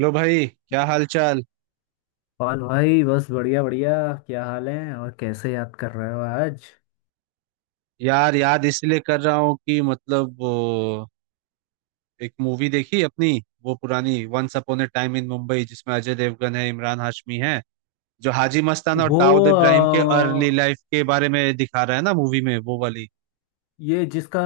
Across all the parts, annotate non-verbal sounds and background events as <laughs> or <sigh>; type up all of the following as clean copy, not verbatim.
लो भाई, क्या हाल चाल। और भाई बस बढ़िया बढ़िया। क्या हाल है और कैसे याद कर रहे हो आज? यार, याद इसलिए कर रहा हूँ कि मतलब वो एक मूवी देखी अपनी। वो पुरानी once upon a time in Mumbai, जिसमें अजय देवगन है, इमरान हाशमी है। जो हाजी मस्तान और वो दाऊद अ, इब्राहिम के अर्ली लाइफ के बारे में दिखा रहा है ना मूवी में, वो वाली। ये जिसका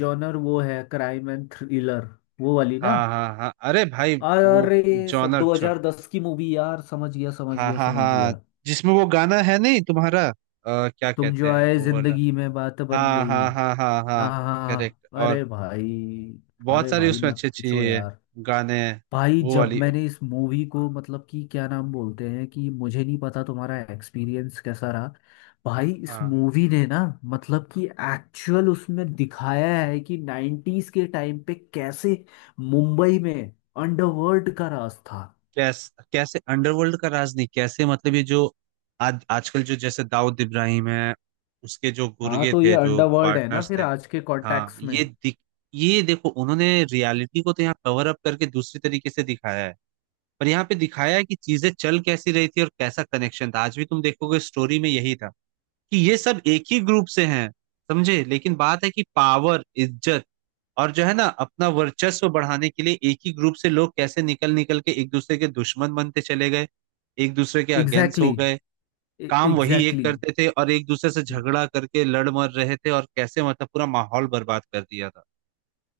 जॉनर वो है, क्राइम एंड थ्रिलर, वो वाली ना? हाँ हाँ हाँ, अरे भाई वो अरे सब जॉनर दो छ। हजार दस की मूवी यार, समझ गया समझ हाँ गया हाँ समझ हाँ, गया। जिसमें वो गाना है नहीं तुम्हारा क्या तुम कहते जो हैं आए वो वाला। जिंदगी में बात बन हाँ गई। हाँ हाँ हाँ हाँ हाँ, हाँ करेक्ट। हाँ, और अरे भाई! बहुत अरे सारे भाई उसमें मत अच्छे अच्छे पूछो ये यार। गाने हैं। भाई वो जब वाली। मैंने इस मूवी को, मतलब कि क्या नाम बोलते हैं, कि मुझे नहीं पता तुम्हारा एक्सपीरियंस कैसा रहा। भाई इस हाँ, मूवी ने ना, मतलब कि एक्चुअल उसमें दिखाया है कि 90s के टाइम पे कैसे मुंबई में अंडरवर्ल्ड का राज था। कैसे कैसे अंडरवर्ल्ड का राज नहीं, कैसे मतलब ये जो आज आजकल जो जैसे दाऊद इब्राहिम है, उसके जो हाँ गुर्गे तो ये थे, जो अंडरवर्ल्ड है ना पार्टनर्स फिर थे। आज के हाँ, कॉन्टेक्स्ट में। ये देखो उन्होंने रियलिटी को तो यहाँ कवर अप करके दूसरी तरीके से दिखाया है। पर यहाँ पे दिखाया है कि चीजें चल कैसी रही थी और कैसा कनेक्शन था। आज भी तुम देखोगे स्टोरी में यही था कि ये सब एक ही ग्रुप से हैं। समझे, लेकिन बात है कि पावर, इज्जत और जो है ना अपना वर्चस्व बढ़ाने के लिए एक ही ग्रुप से लोग कैसे निकल निकल के एक दूसरे के दुश्मन बनते चले गए, एक दूसरे के अगेंस्ट हो एग्जैक्टली। गए। काम वही एक एग्जैक्टली। करते थे और एक दूसरे से झगड़ा करके लड़ मर रहे थे, और कैसे मतलब पूरा माहौल बर्बाद कर दिया था।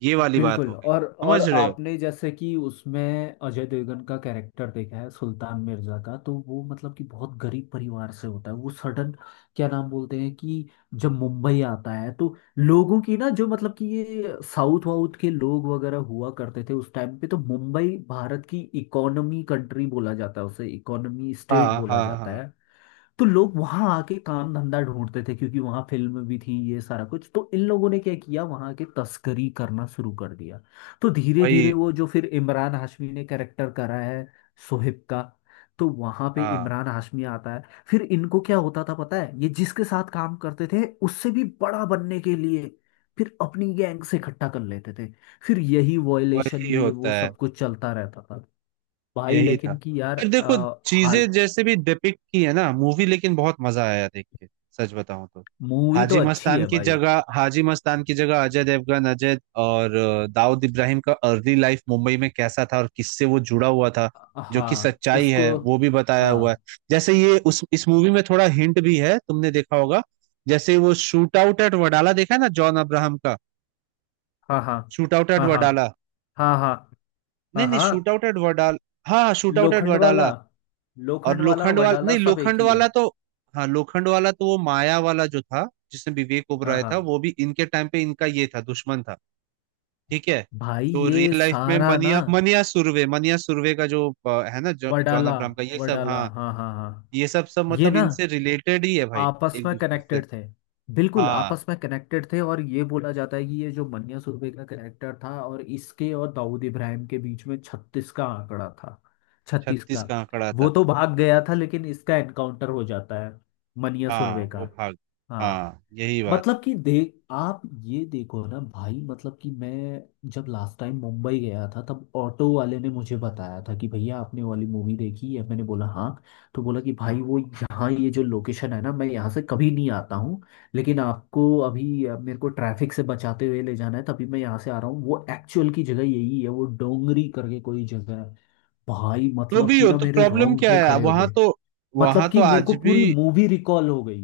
ये वाली बात बिल्कुल। हो गई, और समझ रहे हो। आपने जैसे कि उसमें अजय देवगन का कैरेक्टर देखा है, सुल्तान मिर्जा का, तो वो मतलब कि बहुत गरीब परिवार से होता है, वो सडन क्या नाम बोलते हैं कि जब मुंबई आता है तो लोगों की ना, जो मतलब कि ये साउथ वाउथ के लोग वगैरह हुआ करते थे उस टाइम पे, तो मुंबई भारत की इकोनॉमी कंट्री बोला जाता है, उसे इकोनॉमी स्टेट हाँ बोला हाँ जाता हाँ, है। तो लोग वहां आके काम धंधा ढूंढते थे क्योंकि वहां फिल्म भी थी, ये सारा कुछ। तो इन लोगों ने क्या किया, वहां के तस्करी करना शुरू कर दिया। तो धीरे वही। धीरे वो जो फिर इमरान हाशमी ने कैरेक्टर करा है, सोहिब का, तो वहां पे हाँ इमरान हाशमी आता है। फिर इनको क्या होता था पता है, ये जिसके साथ काम करते थे उससे भी बड़ा बनने के लिए फिर अपनी गैंग से इकट्ठा कर लेते थे। फिर यही वायलेशन, वही ये होता वो है, सब कुछ चलता रहता था। भाई यही था। लेकिन कि यार पर देखो, हाल। चीजें जैसे भी डिपिक्ट की है ना मूवी, लेकिन बहुत मजा आया देख के, सच बताऊं तो। मूवी तो हाजी अच्छी मस्तान है की भाई। जगह हाजी मस्तान की जगह अजय देवगन, अजय और दाऊद इब्राहिम का अर्ली लाइफ मुंबई में कैसा था और किससे वो जुड़ा हुआ था, जो कि हाँ सच्चाई उसको। है, वो भी बताया हुआ है। हाँ जैसे ये उस इस मूवी में थोड़ा हिंट भी है, तुमने देखा होगा। जैसे वो शूट आउट एट वडाला देखा है ना, जॉन अब्राहम का। हाँ हाँ शूट आउट एट हाँ हाँ वडाला। हाँ हाँ नहीं हाँ नहीं, हाँ। Shootout at Wadala. हाँ, shootout at Lokhandwala, Wadala. और लोखंड वाला, लोखंड वाला वडाला, नहीं, सब एक लोखंड ही है। वाला तो हाँ लोखंड वाला तो वो माया वाला जो था जिसमें विवेक हाँ ओबराय हाँ। था, वो भी इनके टाइम पे इनका ये था, दुश्मन था। ठीक है। भाई तो ये रियल लाइफ में सारा ना, मनिया मनिया सुर्वे का जो है ना, जॉन वडाला, अब्राहम का ये सब। वडाला, हाँ, हाँ हाँ हाँ। ये सब सब ये मतलब ना इनसे रिलेटेड ही है भाई, आपस एक में दूसरे से। कनेक्टेड थे। बिल्कुल हाँ, आपस में कनेक्टेड थे। और ये बोला जाता है कि ये जो मन्या सुरभि का करेक्टर था, और इसके और दाऊद इब्राहिम के बीच में छत्तीस का आंकड़ा था। छत्तीस 36 का। का आंकड़ा वो था। तो भाग गया था, लेकिन इसका एनकाउंटर हो जाता है, मन्या हाँ सुरभि वो का। भाग। हाँ। हाँ यही बात है। मतलब कि देख आप ये देखो ना भाई, मतलब कि मैं जब लास्ट टाइम मुंबई गया था तब ऑटो वाले ने मुझे बताया था कि भैया आपने वाली मूवी देखी है, मैंने बोला हाँ। तो बोला कि भाई वो यहाँ ये जो लोकेशन है ना, मैं यहाँ से कभी नहीं आता हूँ, लेकिन आपको अभी मेरे को ट्रैफिक से बचाते हुए ले जाना है, तभी मैं यहाँ से आ रहा हूँ। वो एक्चुअल की जगह यही है, वो डोंगरी करके कोई जगह है। भाई तो मतलब भी कि हो ना तो मेरे प्रॉब्लम क्या रोंगटे है खड़े हो वहां गए। तो वहां मतलब तो कि मेरे आज को भी। पूरी मूवी रिकॉल हो गई।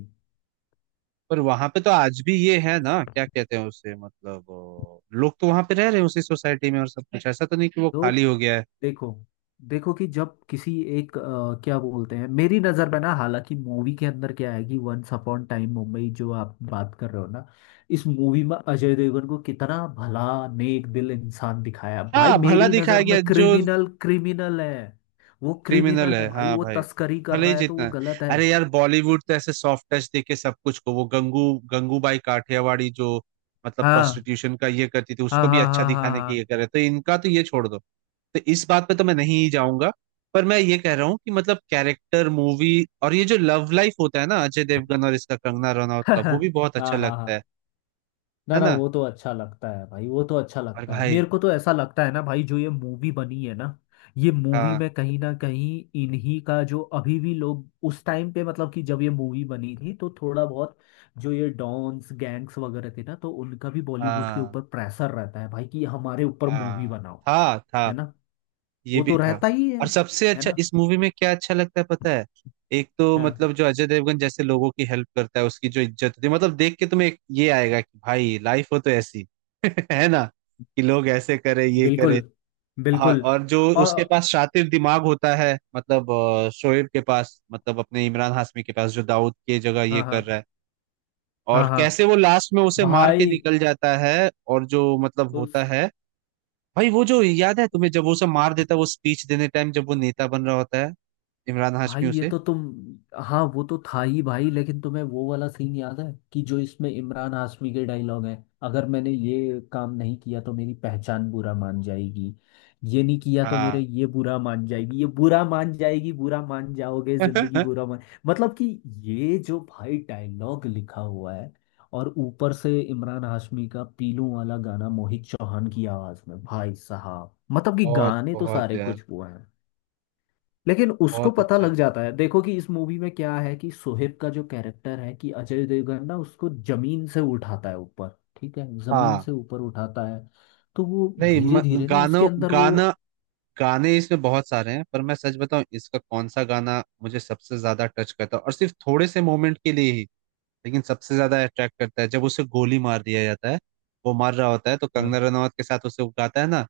पर वहां पे तो आज भी ये है ना, क्या कहते हैं उसे, मतलब लोग तो वहां पे रह रहे हैं उसी सोसाइटी में, और सब कुछ ऐसा तो नहीं कि वो तो खाली हो गया है। देखो, देखो कि जब किसी एक क्या बोलते हैं, मेरी नज़र में ना, हालांकि मूवी के अंदर क्या है कि वंस अपॉन टाइम मुंबई जो आप बात कर रहे हो ना, इस मूवी में अजय देवगन को कितना भला, नेक दिल इंसान दिखाया। भाई हाँ भला मेरी दिखाया नज़र में गया जो। क्रिमिनल क्रिमिनल है। वो क्रिमिनल क्रिमिनल है, है भाई, हाँ वो भाई, तस्करी कर भले ही रहा है तो जितना वो है। गलत है। अरे यार बॉलीवुड तो ऐसे सॉफ्ट टच देके सब कुछ को, वो गंगूबाई काठियावाड़ी जो मतलब हाँ प्रोस्टिट्यूशन का ये करती थी, हाँ उसको भी हाँ अच्छा हाँ हाँ दिखाने की ये हाँ। करे, तो इनका तो ये छोड़ दो। तो इस बात पे तो मैं नहीं जाऊंगा। पर मैं ये कह रहा हूँ कि मतलब कैरेक्टर मूवी और ये जो लव लाइफ होता है ना अजय देवगन और इसका, कंगना रनौत का, वो भी <laughs> बहुत अच्छा हाँ हाँ लगता है। हाँ। ना है ना, ना। वो तो अच्छा लगता है भाई, वो तो अच्छा और लगता है। भाई मेरे को तो ऐसा लगता है ना भाई, जो ये मूवी बनी है ना, ये मूवी हाँ में कहीं ना कहीं इन्हीं का जो अभी भी लोग, उस टाइम पे मतलब कि जब ये मूवी बनी थी, तो थोड़ा बहुत जो ये डॉन्स गैंग्स वगैरह थे ना, तो उनका भी बॉलीवुड के हाँ ऊपर प्रेशर रहता है भाई कि हमारे ऊपर हाँ, मूवी बनाओ। था है ना। ये वो भी तो था। रहता ही है। और सबसे है अच्छा ना। इस मूवी में क्या अच्छा लगता है पता है, एक तो हाँ, मतलब जो अजय देवगन जैसे लोगों की हेल्प करता है, उसकी जो इज्जत होती है, मतलब देख के तुम्हें एक ये आएगा कि भाई लाइफ हो तो ऐसी। <laughs> है ना, कि लोग ऐसे करे, ये करे। बिल्कुल। हाँ, बिल्कुल। और जो और उसके पास शातिर दिमाग होता है, मतलब शोएब के पास, मतलब अपने इमरान हाशमी के पास, जो दाऊद की जगह ये हाँ कर हाँ रहा है। हाँ और हाँ। कैसे वो लास्ट में उसे मार के भाई निकल जाता है और जो मतलब होता उस, है। भाई वो जो याद है तुम्हें, जब वो सब मार देता है, वो स्पीच देने टाइम, जब वो नेता बन रहा होता है, इमरान भाई हाशमी ये उसे। तो तुम, हाँ वो तो था ही भाई। लेकिन तुम्हें वो वाला सीन याद है कि जो इसमें इमरान हाशमी के डायलॉग है, अगर मैंने ये काम नहीं किया तो मेरी पहचान बुरा मान जाएगी, ये नहीं किया तो मेरे हाँ, ये बुरा मान जाएगी, ये बुरा मान जाएगी, बुरा मान जाओगे, जिंदगी <laughs> बुरा मान। मतलब कि ये जो भाई डायलॉग लिखा हुआ है, और ऊपर से इमरान हाशमी का पीलू वाला गाना मोहित चौहान की आवाज में, भाई साहब मतलब कि बहुत गाने तो बहुत सारे यार, कुछ वो हैं। लेकिन उसको बहुत पता अच्छा। लग जाता है। देखो कि इस मूवी में क्या है कि सोहेब का जो कैरेक्टर है, कि अजय देवगन ना उसको जमीन से उठाता है ऊपर। ठीक है, जमीन हाँ से ऊपर उठाता है। तो वो नहीं, म, धीरे धीरे ना उसके गानों अंदर वो। गाना गाने इसमें बहुत सारे हैं। पर मैं सच बताऊं, इसका कौन सा गाना मुझे सबसे ज्यादा टच करता है और सिर्फ थोड़े से मोमेंट के लिए ही, लेकिन सबसे ज्यादा अट्रैक्ट करता है, जब उसे गोली मार दिया जाता है। वो मार रहा होता है तो हाँ कंगना रनावत के साथ उसे वो गाता है ना,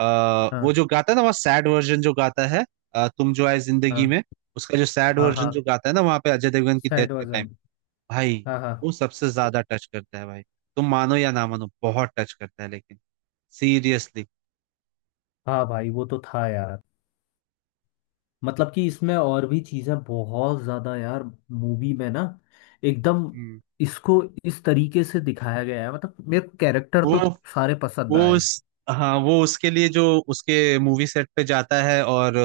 वो हाँ जो गाता है ना वहाँ, सैड वर्जन जो गाता है, तुम जो आए जिंदगी हाँ में। उसका जो सैड हाँ वर्जन हाँ। जो गाता है ना वहाँ पे, अजय देवगन की डेथ सैड के टाइम, वर्जन। भाई हाँ हाँ वो सबसे ज्यादा टच करता है भाई। तुम मानो या ना मानो, बहुत टच करता है, लेकिन सीरियसली। हाँ। भाई वो तो था यार। मतलब कि इसमें और भी चीजें बहुत ज्यादा यार, मूवी में ना, एकदम हम्म। इसको इस तरीके से दिखाया गया है, मतलब मेरे कैरेक्टर वो तो सारे पसंद वो आए। उस हाँ, वो उसके लिए जो उसके मूवी सेट पे जाता है, और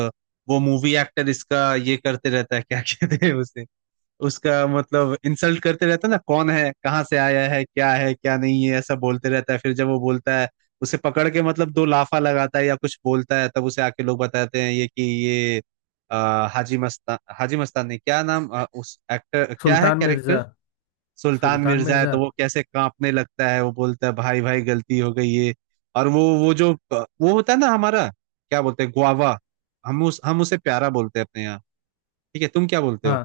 वो मूवी एक्टर इसका ये करते रहता है, क्या कहते हैं उसे, उसका मतलब इंसल्ट करते रहता है ना, कौन है, कहाँ से आया है, क्या है, क्या नहीं है, ऐसा बोलते रहता है। फिर जब वो बोलता है, उसे पकड़ के मतलब दो लाफा लगाता है या कुछ बोलता है, तब उसे आके लोग बताते हैं ये कि ये हाजी मस्तान, हाजी मस्तान ने क्या नाम उस एक्टर क्या है सुल्तान कैरेक्टर मिर्जा। सुल्तान सुल्तान मिर्जा है, मिर्जा। तो वो कैसे कांपने लगता है, वो बोलता है भाई भाई गलती हो गई ये। और वो जो वो होता है ना हमारा, क्या बोलते हैं, गुआवा। हम उसे प्यारा बोलते हैं अपने यहाँ, ठीक है। तुम क्या बोलते हो, हाँ।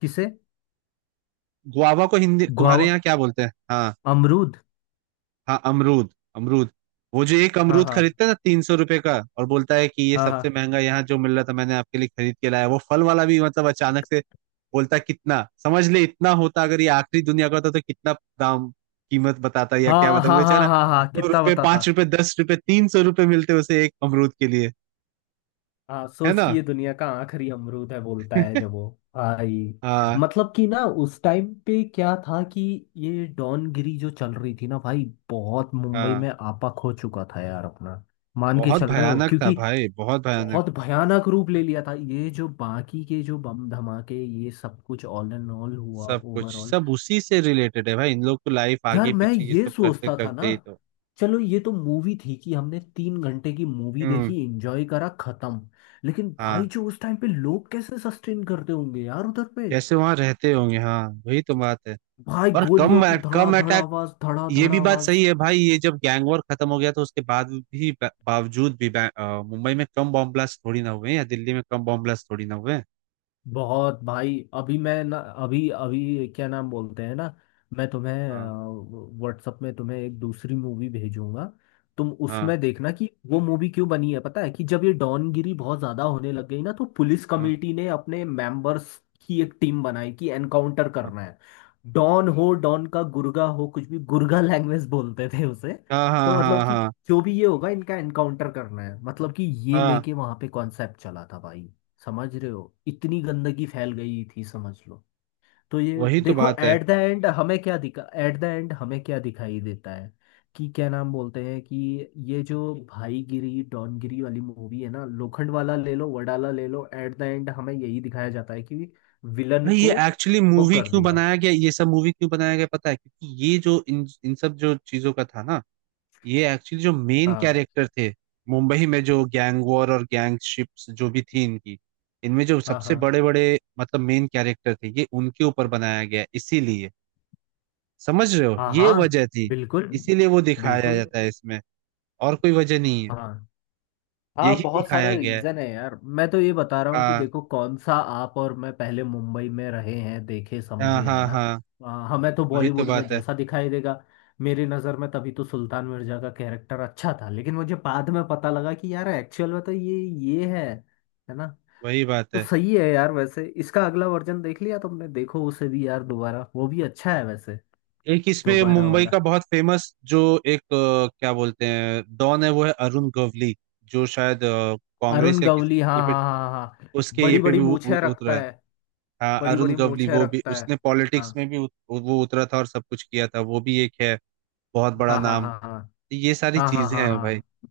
किसे? गुआवा को हिंदी गुआवा। तुम्हारे यहाँ क्या बोलते हैं। हाँ अमरूद। हाँ, अमरूद, अमरूद। वो जो एक हाँ अमरूद हाँ खरीदता है ना 300 रुपए का, और बोलता है कि ये हाँ सबसे हाँ महंगा यहाँ जो मिल रहा था, मैंने आपके लिए खरीद के लाया। वो फल वाला भी मतलब अचानक से बोलता है, कितना समझ ले, इतना होता अगर ये आखिरी दुनिया का होता तो कितना दाम, कीमत बताता, या क्या हाँ मतलब हाँ हाँ बेचारा। हाँ हाँ, दो कितना रुपए बताता। 5 रुपए, 10 रुपए, 300 रुपए मिलते उसे एक अमरूद के लिए। हाँ, है सोच ना। कि ये दुनिया का आखिरी अमरूद है, बोलता है <laughs> जब वो। भाई हाँ मतलब कि ना उस टाइम पे क्या था कि ये डॉनगिरी जो चल रही थी ना भाई, बहुत मुंबई में हाँ, आपा खो चुका था यार अपना। मान के बहुत चल रहे हो, भयानक था क्योंकि भाई, बहुत भयानक। बहुत भयानक रूप ले लिया था। ये जो बाकी के जो बम धमाके, ये सब कुछ ऑल एंड ऑल हुआ, सब कुछ ओवरऑल। सब उसी से रिलेटेड है भाई, इन लोग को लाइफ यार आगे मैं पीछे ये ये सब करते सोचता था ना, करते ही तो। चलो ये तो मूवी थी कि हमने तीन घंटे की मूवी हम्म। देखी, एंजॉय करा, खत्म। लेकिन भाई हाँ जो उस टाइम पे लोग कैसे सस्टेन करते होंगे यार उधर पे। कैसे वहां रहते होंगे, हाँ वही तो बात है। भाई और गोलियों कम की धड़ा कम धड़ अटैक, आवाज, धड़ा ये धड़ भी बात आवाज। सही है भाई। ये जब गैंग वॉर खत्म हो गया तो उसके बाद भी बावजूद भी मुंबई में कम बॉम्ब ब्लास्ट थोड़ी ना हुए, या दिल्ली में कम बॉम्ब ब्लास्ट थोड़ी ना हुए। बहुत भाई, अभी मैं ना, अभी अभी क्या नाम बोलते हैं ना, मैं तुम्हें हाँ व्हाट्सएप में तुम्हें एक दूसरी मूवी भेजूंगा। तुम हाँ उसमें देखना कि वो मूवी क्यों बनी है, पता है? कि जब ये डॉनगिरी बहुत ज्यादा होने लग गई ना, तो पुलिस हाँ कमेटी ने अपने मेंबर्स की एक टीम बनाई कि एनकाउंटर करना है। डॉन हो, डॉन का गुर्गा हो, कुछ भी, गुर्गा लैंग्वेज बोलते थे उसे। हाँ हाँ तो हाँ मतलब हाँ कि हाँ जो भी ये होगा इनका एनकाउंटर करना है, मतलब कि ये हाँ, लेके वहां पे कॉन्सेप्ट चला था भाई। समझ रहे हो, इतनी गंदगी फैल गई थी, समझ लो। तो ये वही तो देखो, बात है। एट द एंड हमें क्या दिखा, एट द एंड हमें क्या दिखाई देता है, कि क्या नाम बोलते हैं कि ये जो भाईगिरी डॉनगिरी वाली मूवी है ना, लोखंड वाला ले लो, वडाला ले लो, एट द एंड हमें यही दिखाया जाता है कि विलन भाई ये को एक्चुअली वो मूवी कर क्यों दिया। बनाया गया, ये सब मूवी क्यों बनाया गया, पता है, क्योंकि ये जो इन इन सब जो चीजों का था ना, ये एक्चुअली जो मेन हाँ कैरेक्टर थे, मुंबई में जो गैंग वॉर और गैंगशिप्स जो भी थी इनकी, इनमें जो हाँ सबसे हाँ बड़े बड़े, मतलब मेन कैरेक्टर थे ये, उनके ऊपर बनाया गया है, इसीलिए। समझ रहे हो, हाँ ये हाँ। वजह थी, बिल्कुल। इसीलिए वो दिखाया बिल्कुल। जाता है इसमें, और कोई वजह नहीं है। हाँ हाँ, यही बहुत दिखाया सारे गया है। रीजन है यार, मैं तो ये बता रहा हूँ कि हाँ देखो कौन सा, आप और मैं पहले मुंबई में रहे हैं, देखे हाँ समझे हैं हाँ ना। हाँ, हमें तो वही तो बॉलीवुड में बात है, जैसा दिखाई देगा। मेरी नज़र में तभी तो सुल्तान मिर्जा का कैरेक्टर अच्छा था, लेकिन मुझे बाद में पता लगा कि यार एक्चुअल में तो ये है। है ना। वही बात तो है। सही है यार। वैसे इसका अगला वर्जन देख लिया तुमने? देखो उसे भी यार, दोबारा, वो भी अच्छा है वैसे। एक इसमें दोबारा मुंबई वाला। का बहुत फेमस जो एक क्या बोलते हैं डॉन है, वो है अरुण गवली। जो शायद अरुण कांग्रेस या किसी गवली, हाँ हाँ हाँ हाँ। उसके ये बड़ी पे बड़ी भी मूछें रखता उतरा। है। हाँ बड़ी अरुण बड़ी गवली, मूछें वो भी रखता है। उसने हाँ पॉलिटिक्स में भी वो उतरा था और सब कुछ किया था, वो भी एक है, बहुत बड़ा हाँ हाँ नाम। हाँ हाँ तो ये सारी हाँ हाँ चीजें हाँ हैं भाई। हाँ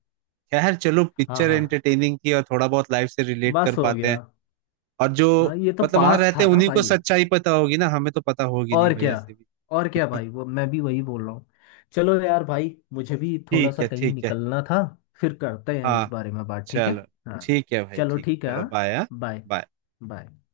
खैर चलो, हाँ पिक्चर हाँ, एंटरटेनिंग थी और थोड़ा बहुत लाइफ से रिलेट कर बस हो पाते गया। हैं। और जो हाँ ये तो मतलब वहां पास रहते था हैं ना उन्हीं को भाई। सच्चाई पता होगी ना, हमें तो पता होगी नहीं और भाई क्या, ऐसे भी। और क्या भाई, वो मैं भी वही बोल रहा हूँ। चलो यार भाई, मुझे भी थोड़ा ठीक सा है कहीं ठीक है। निकलना था, फिर करते हैं इस हाँ बारे में बात, ठीक है? चलो, हाँ। ठीक है भाई, चलो ठीक, ठीक है। चलो हाँ। बाय। हाँ बाय। बाय। बाय।